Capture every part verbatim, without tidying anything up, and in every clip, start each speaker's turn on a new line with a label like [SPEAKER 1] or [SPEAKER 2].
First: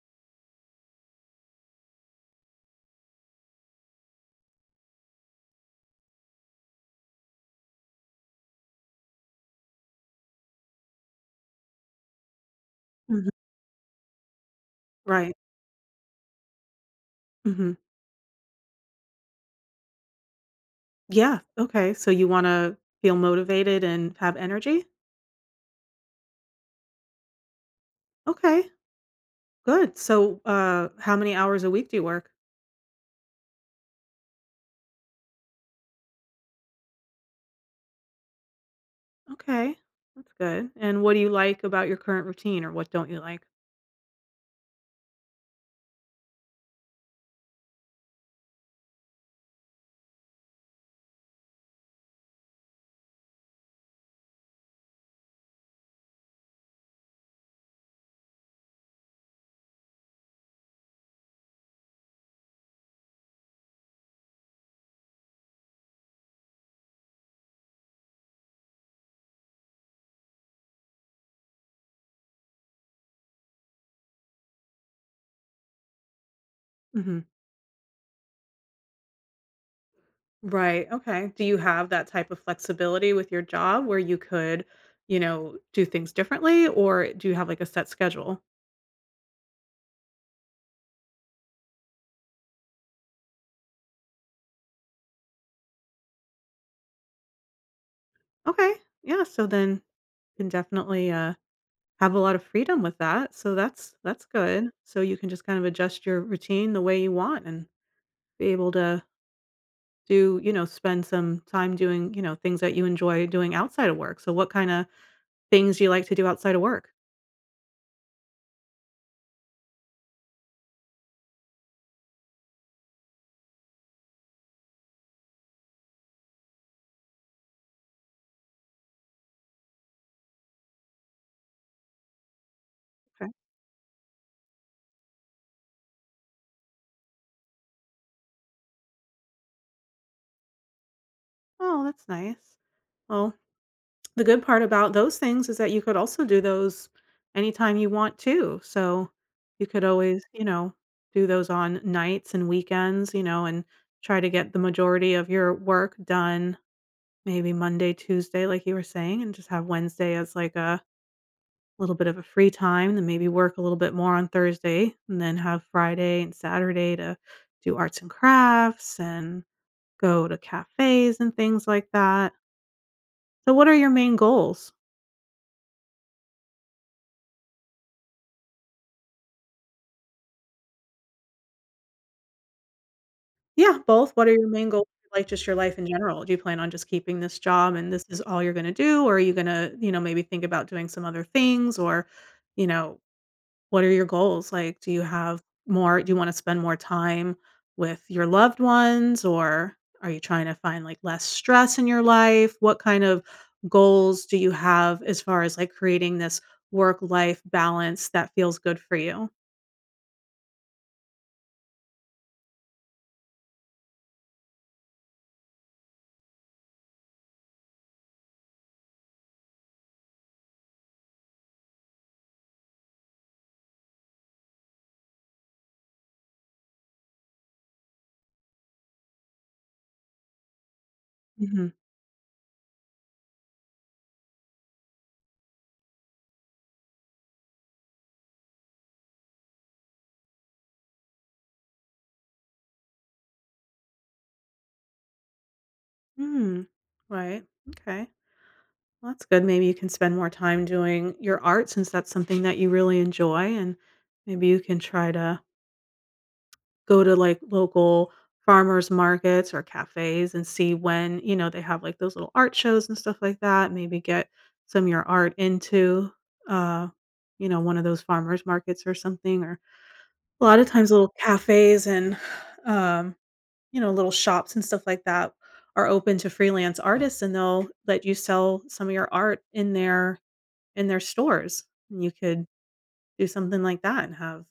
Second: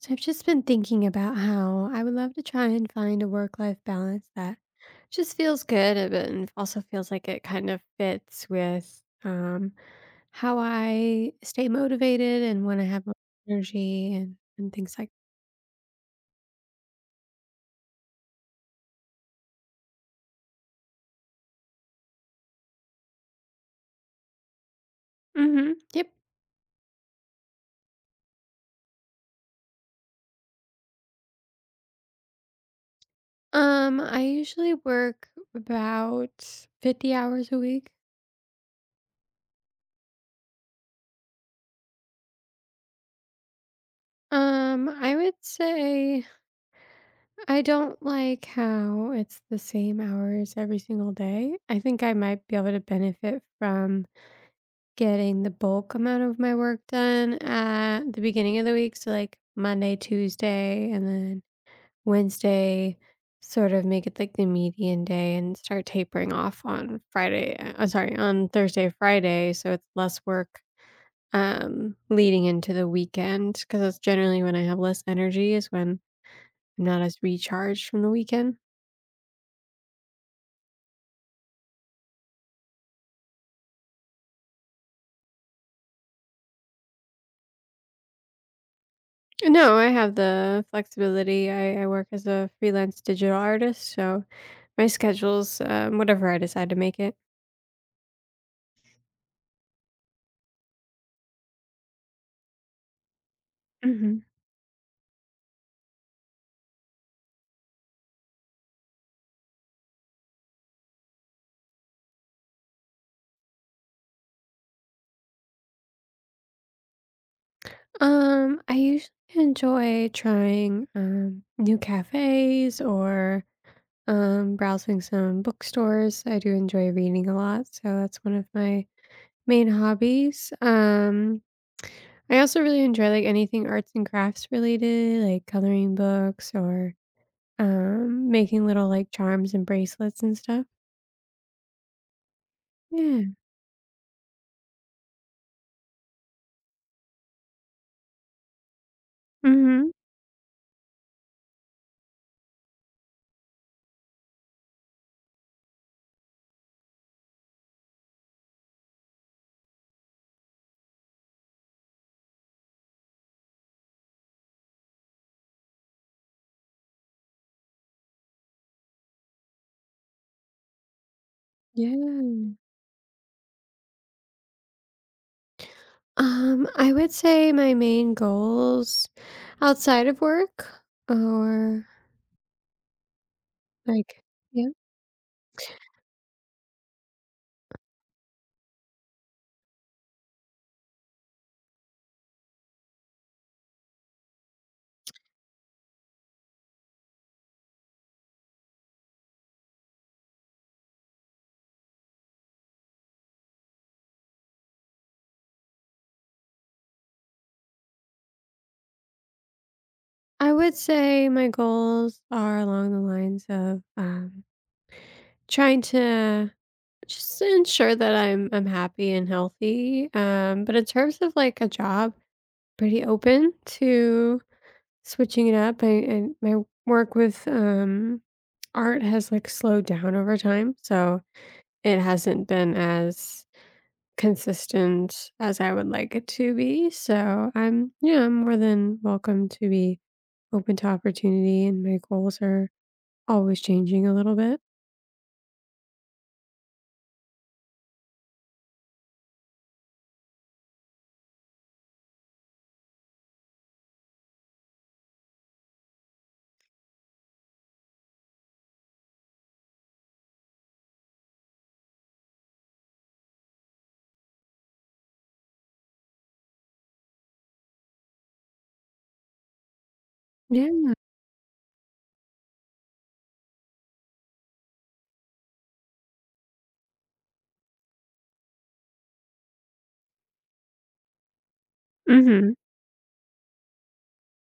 [SPEAKER 1] So I've just been thinking about how I would love to try and find a work life balance that just feels good, uh, but and also feels like it kind of fits with um how I stay motivated and when I have more
[SPEAKER 2] Mhm.
[SPEAKER 1] energy and, and things like…
[SPEAKER 2] Right. Mhm. Yeah. Okay. So you wanna feel motivated and have energy?
[SPEAKER 1] hmm Yep.
[SPEAKER 2] Okay. Good. So, uh, how many hours a week do you work?
[SPEAKER 1] Um I usually work about fifty hours a week.
[SPEAKER 2] Okay. That's good. And what do you like about your current routine or what don't you like?
[SPEAKER 1] Um I would say I don't like how it's the same hours every single day. I think I might be able to benefit from getting the bulk amount of my work done at the beginning of the week. So, like Monday, Tuesday, and then Wednesday, sort of make it like the median day and start tapering off on Friday. I'm sorry, on Thursday, Friday. So it's less work um leading into the weekend because that's generally when I have less energy, is when I'm not as
[SPEAKER 2] Mhm.
[SPEAKER 1] recharged from the weekend.
[SPEAKER 2] Right. Okay. Do you have that type of flexibility with your job where you could, you know, do things differently or do you have like a set schedule?
[SPEAKER 1] No, I have the flexibility. I, I work as a freelance digital artist, so my schedule's um, whatever I decide to make it.
[SPEAKER 2] Okay. Yeah. So then you can definitely, uh have a lot of freedom with that, so that's
[SPEAKER 1] hmm
[SPEAKER 2] that's good. So you can just kind of adjust your routine the way you want and be able to do, you know, spend some time doing, you know, things that you enjoy doing outside of work. So what kind of things do you like to do outside of work?
[SPEAKER 1] Um, I usually enjoy trying um, new cafes or um, browsing some bookstores. I do enjoy reading a lot, so that's one of my main hobbies. Um, I also really enjoy like
[SPEAKER 2] Okay.
[SPEAKER 1] anything arts and crafts related, like coloring books or um, making little, like, charms and bracelets and stuff.
[SPEAKER 2] Oh, that's nice.
[SPEAKER 1] Yeah.
[SPEAKER 2] Well, the good part about those things is that you could also do those anytime you want to. So you could
[SPEAKER 1] Mhm.
[SPEAKER 2] always, you know, do those on nights and weekends, you know, and try to get the majority of your work done. Maybe Monday, Tuesday, like you were saying, and just have Wednesday as, like, a little bit of a free time, then maybe work a little bit more on Thursday, and then have Friday and Saturday to do arts and crafts and go to cafes and things like that.
[SPEAKER 1] Yeah.
[SPEAKER 2] So what are your main goals?
[SPEAKER 1] Um, I would say my main goals outside of work or,
[SPEAKER 2] Yeah, both.
[SPEAKER 1] like,
[SPEAKER 2] What are your main
[SPEAKER 1] yeah,
[SPEAKER 2] goals, like, just your life in general? Do you plan on just keeping this job and this is all you're gonna do, or are you gonna, you know, maybe think about doing some other things or, you know, what are your goals? Like, do you have more do you wanna spend more time with your loved ones, or are you trying to find, like, less stress in your life? What kind of goals do you have as far as, like, creating this work-life balance that feels good for you?
[SPEAKER 1] I would say my goals are along the lines of, um, trying to just ensure that I'm I'm happy and healthy, um, but in terms of, like, a job, pretty open to switching it up. I and my work with, um art has, like, slowed down over time, so
[SPEAKER 2] Mhm.
[SPEAKER 1] it hasn't been as consistent as I would like it to be, so I'm, yeah, I'm more than welcome to be open to opportunity, and my goals are always changing a little bit.
[SPEAKER 2] Mm. Right. Okay. Well, that's good. Maybe you can spend more time doing your art since that's something that you really enjoy, and maybe you can try to go to, like, local farmers markets or cafes and see when, you know, they have, like, those little art shows and stuff like that, maybe get some of your art into, uh, you know, one of those farmers markets or something, or a lot of
[SPEAKER 1] Yeah.
[SPEAKER 2] times little cafes and, um, you know, little shops and stuff like that are open to freelance artists, and they'll let you sell some of your art in their in their stores, and you could
[SPEAKER 1] Mhm.
[SPEAKER 2] do something like that and have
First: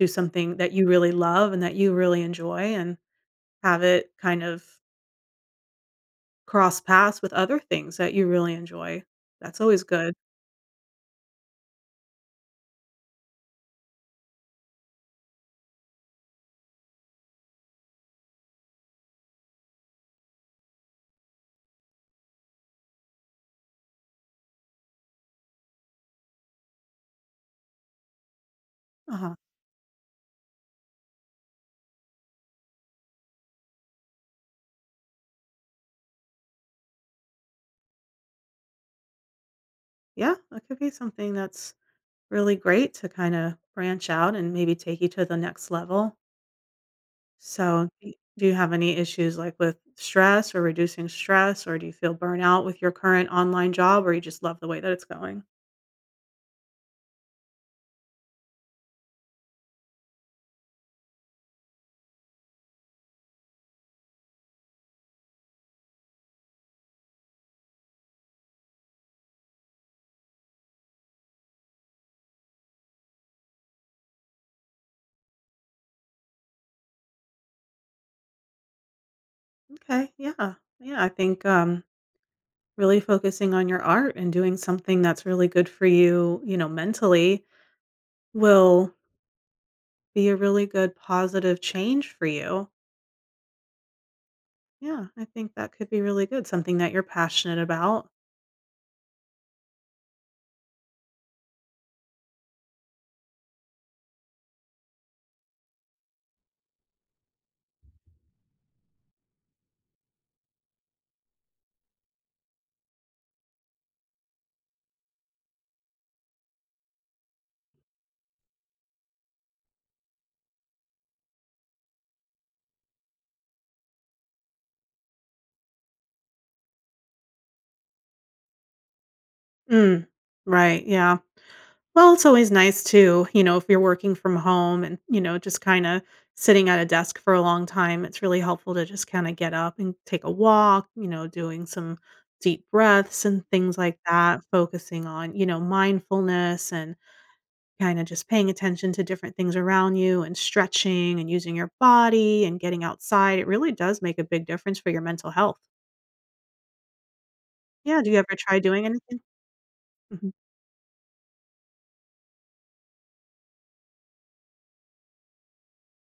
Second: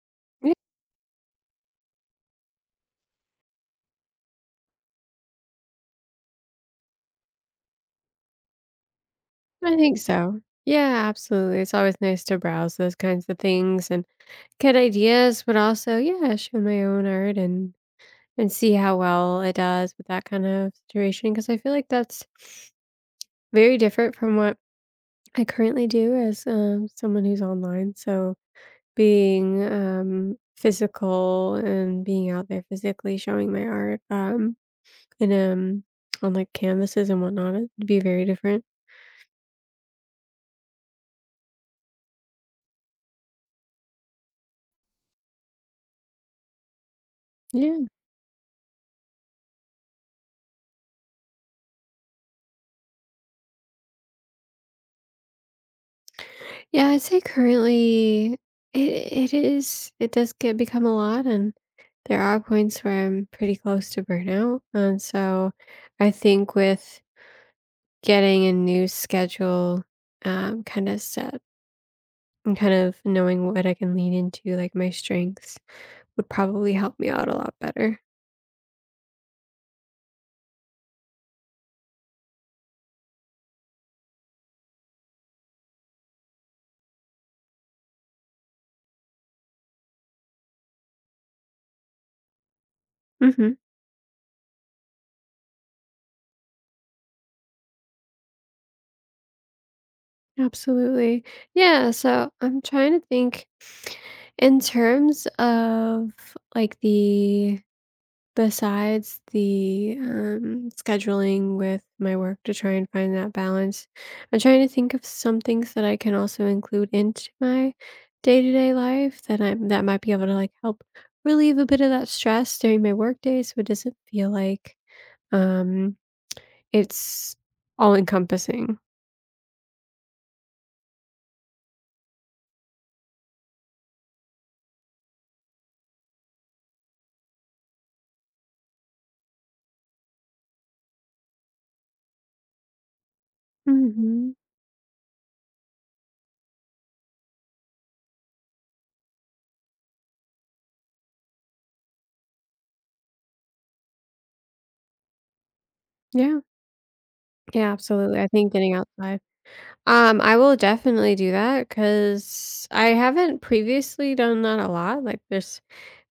[SPEAKER 2] do
[SPEAKER 1] Yeah,
[SPEAKER 2] something that you really love and that you really enjoy and have it kind of cross paths with other things that you really enjoy. That's
[SPEAKER 1] I
[SPEAKER 2] always
[SPEAKER 1] think
[SPEAKER 2] good.
[SPEAKER 1] so. Yeah, absolutely, it's always nice to browse those kinds of things and get ideas, but also, yeah, show my own art. and And see how well it does with that kind of situation, because I feel like that's very different from what I currently do as, um, someone who's online, so
[SPEAKER 2] Uh-huh.
[SPEAKER 1] being, um, physical and being out there physically showing my art, um, and, um, on, like, canvases and whatnot, it'd be very different.
[SPEAKER 2] Yeah, that could be something that's really great to kinda branch out and maybe take you to the next level.
[SPEAKER 1] Yeah.
[SPEAKER 2] So, do do you have any issues, like, with stress or reducing stress, or do you feel burnout with your current online job, or you just love the way that it's going?
[SPEAKER 1] Yeah, I'd say currently it it is it does get become a lot, and there are points where I'm pretty close to burnout, and so I think with getting a new schedule, um, kinda set and kind of knowing what I can lean into, like, my strengths would probably help me out a lot better.
[SPEAKER 2] Okay, yeah. Yeah, I think, um, really focusing on your art and doing something that's really good for you, you know, mentally will be a really good positive change for you.
[SPEAKER 1] Mhm.
[SPEAKER 2] Yeah, I think that could be really good, something that you're passionate about.
[SPEAKER 1] Absolutely. Yeah, so I'm trying to think in terms of, like, the… besides the, um, scheduling with my work to try and find that balance, I'm trying to think of some things that I can also include into my day-to-day life that I'm that might be able to, like, help relieve a bit of that stress during my workday so it doesn't feel like, um, it's all-encompassing.
[SPEAKER 2] Mm, right, yeah. Well, it's always nice too, you know, if you're working from home and, you know, just kind of sitting at a desk for a long time, it's really helpful to just kind of get up and take a walk, you know, doing some deep breaths and things like
[SPEAKER 1] Mhm.
[SPEAKER 2] that, focusing on, you know, mindfulness and kind of just paying attention to different things around you and stretching and using your body and getting outside. It really does make a big difference for your mental health.
[SPEAKER 1] Yeah. Yeah,
[SPEAKER 2] Yeah, do you
[SPEAKER 1] absolutely. I
[SPEAKER 2] ever
[SPEAKER 1] think
[SPEAKER 2] try
[SPEAKER 1] getting
[SPEAKER 2] doing anything?
[SPEAKER 1] outside… um,
[SPEAKER 2] Mhm.
[SPEAKER 1] I will definitely do that because I haven't previously done that a lot, like, there's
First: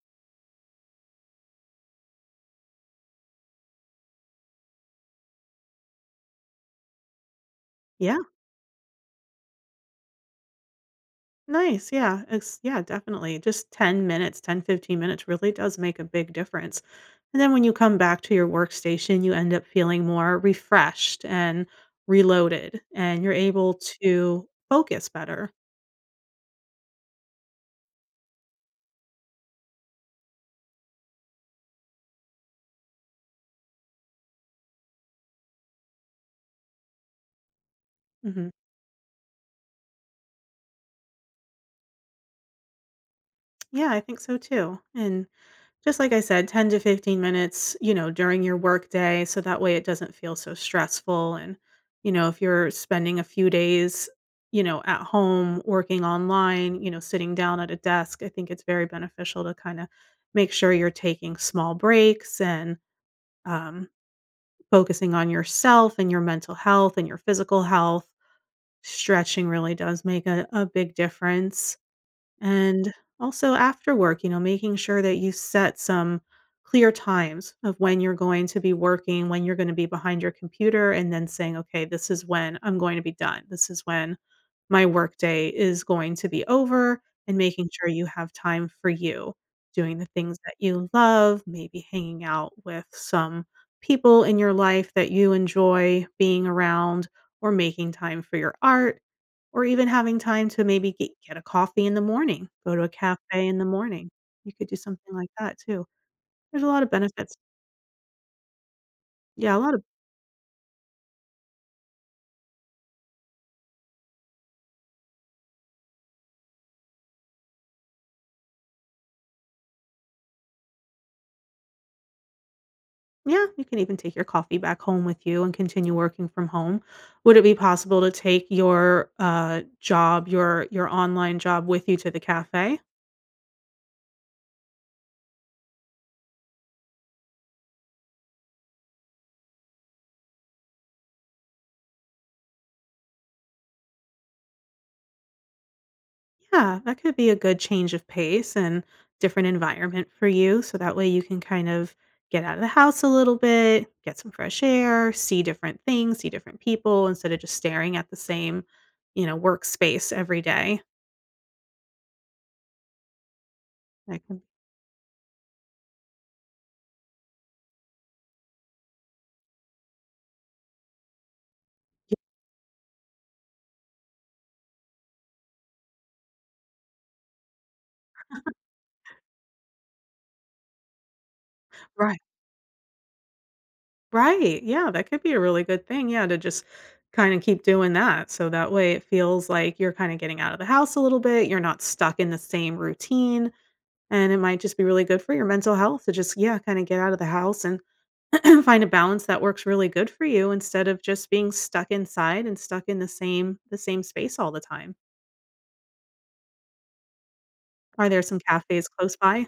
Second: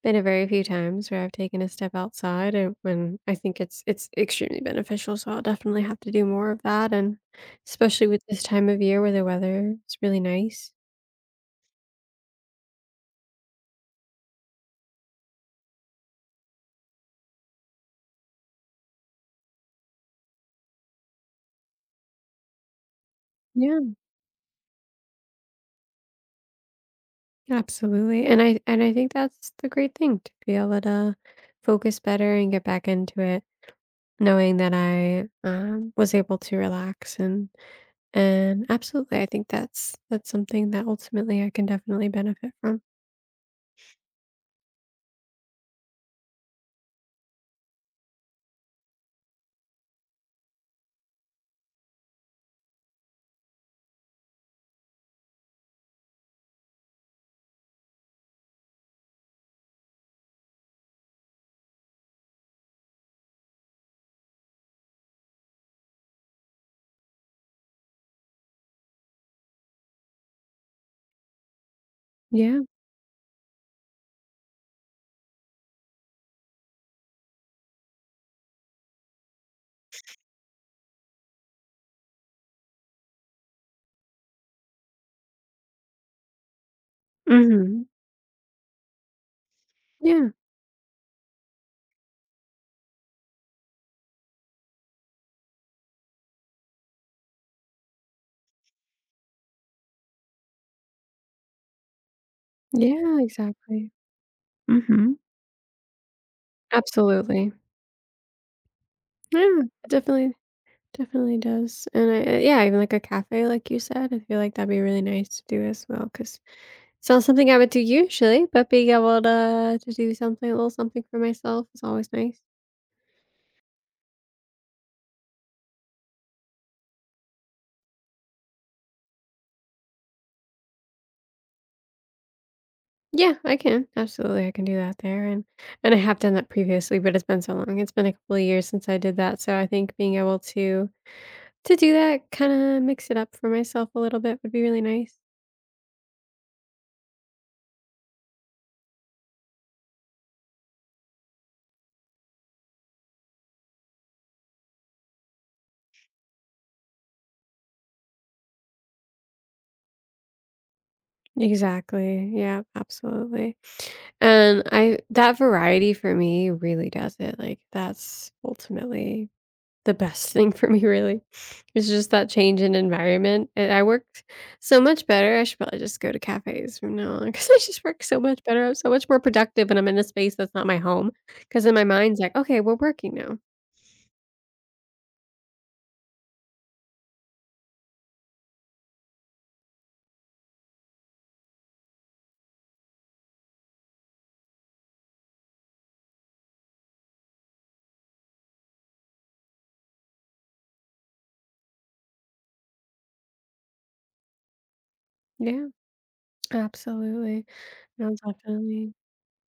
[SPEAKER 1] been a very few times where I've taken a step outside and when I think it's it's extremely beneficial, so I'll definitely have to do more of that, and especially
[SPEAKER 2] Yeah,
[SPEAKER 1] with this time of year where the weather is really nice.
[SPEAKER 2] nice, yeah, it's yeah, definitely, just ten minutes, ten, fifteen minutes really does make a big difference, and then when you come back to your workstation, you end up feeling more refreshed and reloaded, and you're able
[SPEAKER 1] Yeah,
[SPEAKER 2] to focus better.
[SPEAKER 1] absolutely, and I and I think that's the great thing to be able to focus better and get back into it, knowing that I, um, was able to relax and
[SPEAKER 2] Mhm.
[SPEAKER 1] and absolutely, I think that's that's something that ultimately I can definitely benefit from.
[SPEAKER 2] Yeah, I think so too, and just like I said, ten to fifteen minutes, you know, during your workday, so that way it doesn't feel so stressful and, you know, if you're spending a few days, you know, at home working online, you know, sitting down at a desk, I think it's very beneficial to kind of make sure you're taking small breaks and um, focusing on yourself and your mental health and your physical health. Stretching really does make a, a big difference.
[SPEAKER 1] Yeah.
[SPEAKER 2] And also after work, you know, making sure that you set some clear times of when you're going to be working, when you're going to be behind your computer, and then saying, okay, this is when I'm going to be done. This is when my workday is going to be over and making
[SPEAKER 1] Hmm.
[SPEAKER 2] sure you have time for you, doing the
[SPEAKER 1] Yeah.
[SPEAKER 2] things that you love, maybe hanging out with some people in your life that you enjoy being around, or making time for your art, or even having time to maybe get get a coffee in the morning, go to a
[SPEAKER 1] Yeah.
[SPEAKER 2] cafe in the
[SPEAKER 1] Exactly.
[SPEAKER 2] morning. You could do something
[SPEAKER 1] Mhm.
[SPEAKER 2] like that too. There's a lot of benefits.
[SPEAKER 1] Absolutely.
[SPEAKER 2] Yeah, a
[SPEAKER 1] Yeah,
[SPEAKER 2] lot of.
[SPEAKER 1] it definitely definitely does, and I, uh, yeah, even like a cafe, like you said, I feel like that'd be really nice to do as well. Cause it's not something I would do usually, but being able to to do something, a little something for myself is always nice.
[SPEAKER 2] Yeah, you can even take your coffee back home with you and continue working from home. Would it be possible to take your uh, job, your your online job, with you to the cafe?
[SPEAKER 1] Yeah, I can. Absolutely, I can do that there, and and I have done that previously, but it's been so long. It's been a couple of years since I did that, so I think being able to to do that, kinda mix it up for myself a little bit would be really nice.
[SPEAKER 2] Yeah, that could be a good change of pace and different environment for you. So that way you can kind of get out of the house a little bit, get some fresh air, see different things, see different people instead of just staring at the same, you know, workspace every day.
[SPEAKER 1] Exactly. Yeah, absolutely.
[SPEAKER 2] That can,
[SPEAKER 1] And I, that variety for me really does it, like, that's ultimately the best thing for me really. It's just that change in environment, and I work so much better, I should probably just go to cafes from now on because I just work so much better, I'm so much more productive when I'm in a space that's not my home. Because in my
[SPEAKER 2] right.
[SPEAKER 1] mind's like, "Okay, we're working now."
[SPEAKER 2] Right. Yeah, that could be a really good thing. Yeah, to just kind of keep doing that. So that way it feels like you're kind of getting out of the house a little bit. You're not stuck in the same routine. And it might just be really good for your mental health to just, yeah, kind of get out of the house and find a balance that works really good for you instead of just being stuck inside and stuck in the same the same space all the time.
[SPEAKER 1] Yeah, absolutely.
[SPEAKER 2] Are
[SPEAKER 1] No,
[SPEAKER 2] there some cafes
[SPEAKER 1] definitely.
[SPEAKER 2] close by?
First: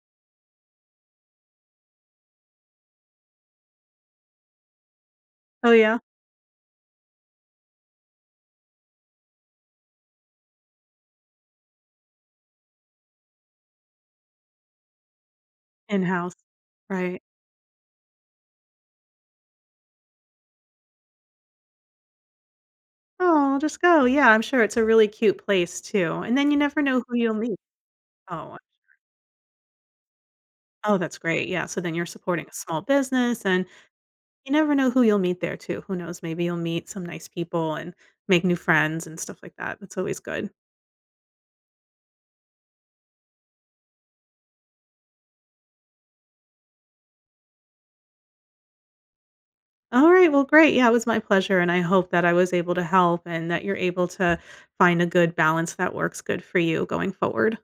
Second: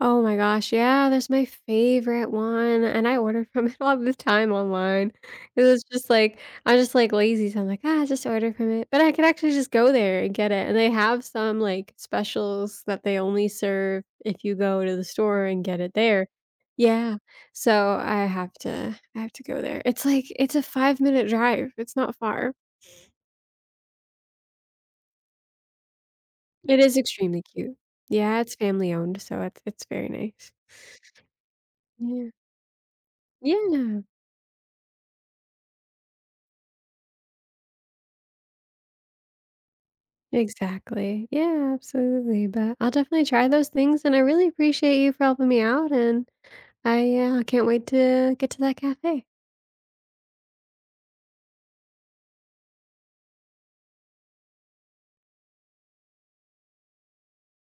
[SPEAKER 1] Oh my gosh, yeah, that's my favorite one, and I order from it all the time online. It
[SPEAKER 2] Oh
[SPEAKER 1] was
[SPEAKER 2] yeah.
[SPEAKER 1] just like, I'm just, like, lazy, so I'm like, "Ah, just order from it," but I could actually just go there and get it, and they have some, like, specials that they only serve if you go to the store and get it there.
[SPEAKER 2] In-house.
[SPEAKER 1] Yeah,
[SPEAKER 2] Right.
[SPEAKER 1] so I have to I have to go there. It's like it's a five-minute drive, it's not far.
[SPEAKER 2] Oh, just go. Yeah, I'm sure it's a really cute place too. And then you
[SPEAKER 1] It
[SPEAKER 2] never
[SPEAKER 1] is
[SPEAKER 2] know who you'll
[SPEAKER 1] extremely
[SPEAKER 2] meet.
[SPEAKER 1] cute. Yeah, it's
[SPEAKER 2] Oh.
[SPEAKER 1] family owned, so it's it's very nice.
[SPEAKER 2] Oh, that's great. Yeah, so then you're
[SPEAKER 1] Yeah.
[SPEAKER 2] supporting a small business and
[SPEAKER 1] Yeah.
[SPEAKER 2] you never know who you'll meet there too. Who knows? Maybe you'll meet some nice people and make new friends and stuff like that. That's always good.
[SPEAKER 1] Exactly. Yeah, absolutely, but I'll definitely try those things, and I really appreciate you for helping me out, and I, uh, can't wait to get to that cafe.
[SPEAKER 2] All right. Well, great. Yeah, it was my pleasure. And I hope that I was able to help and that you're able to find a good balance that works good for you going forward.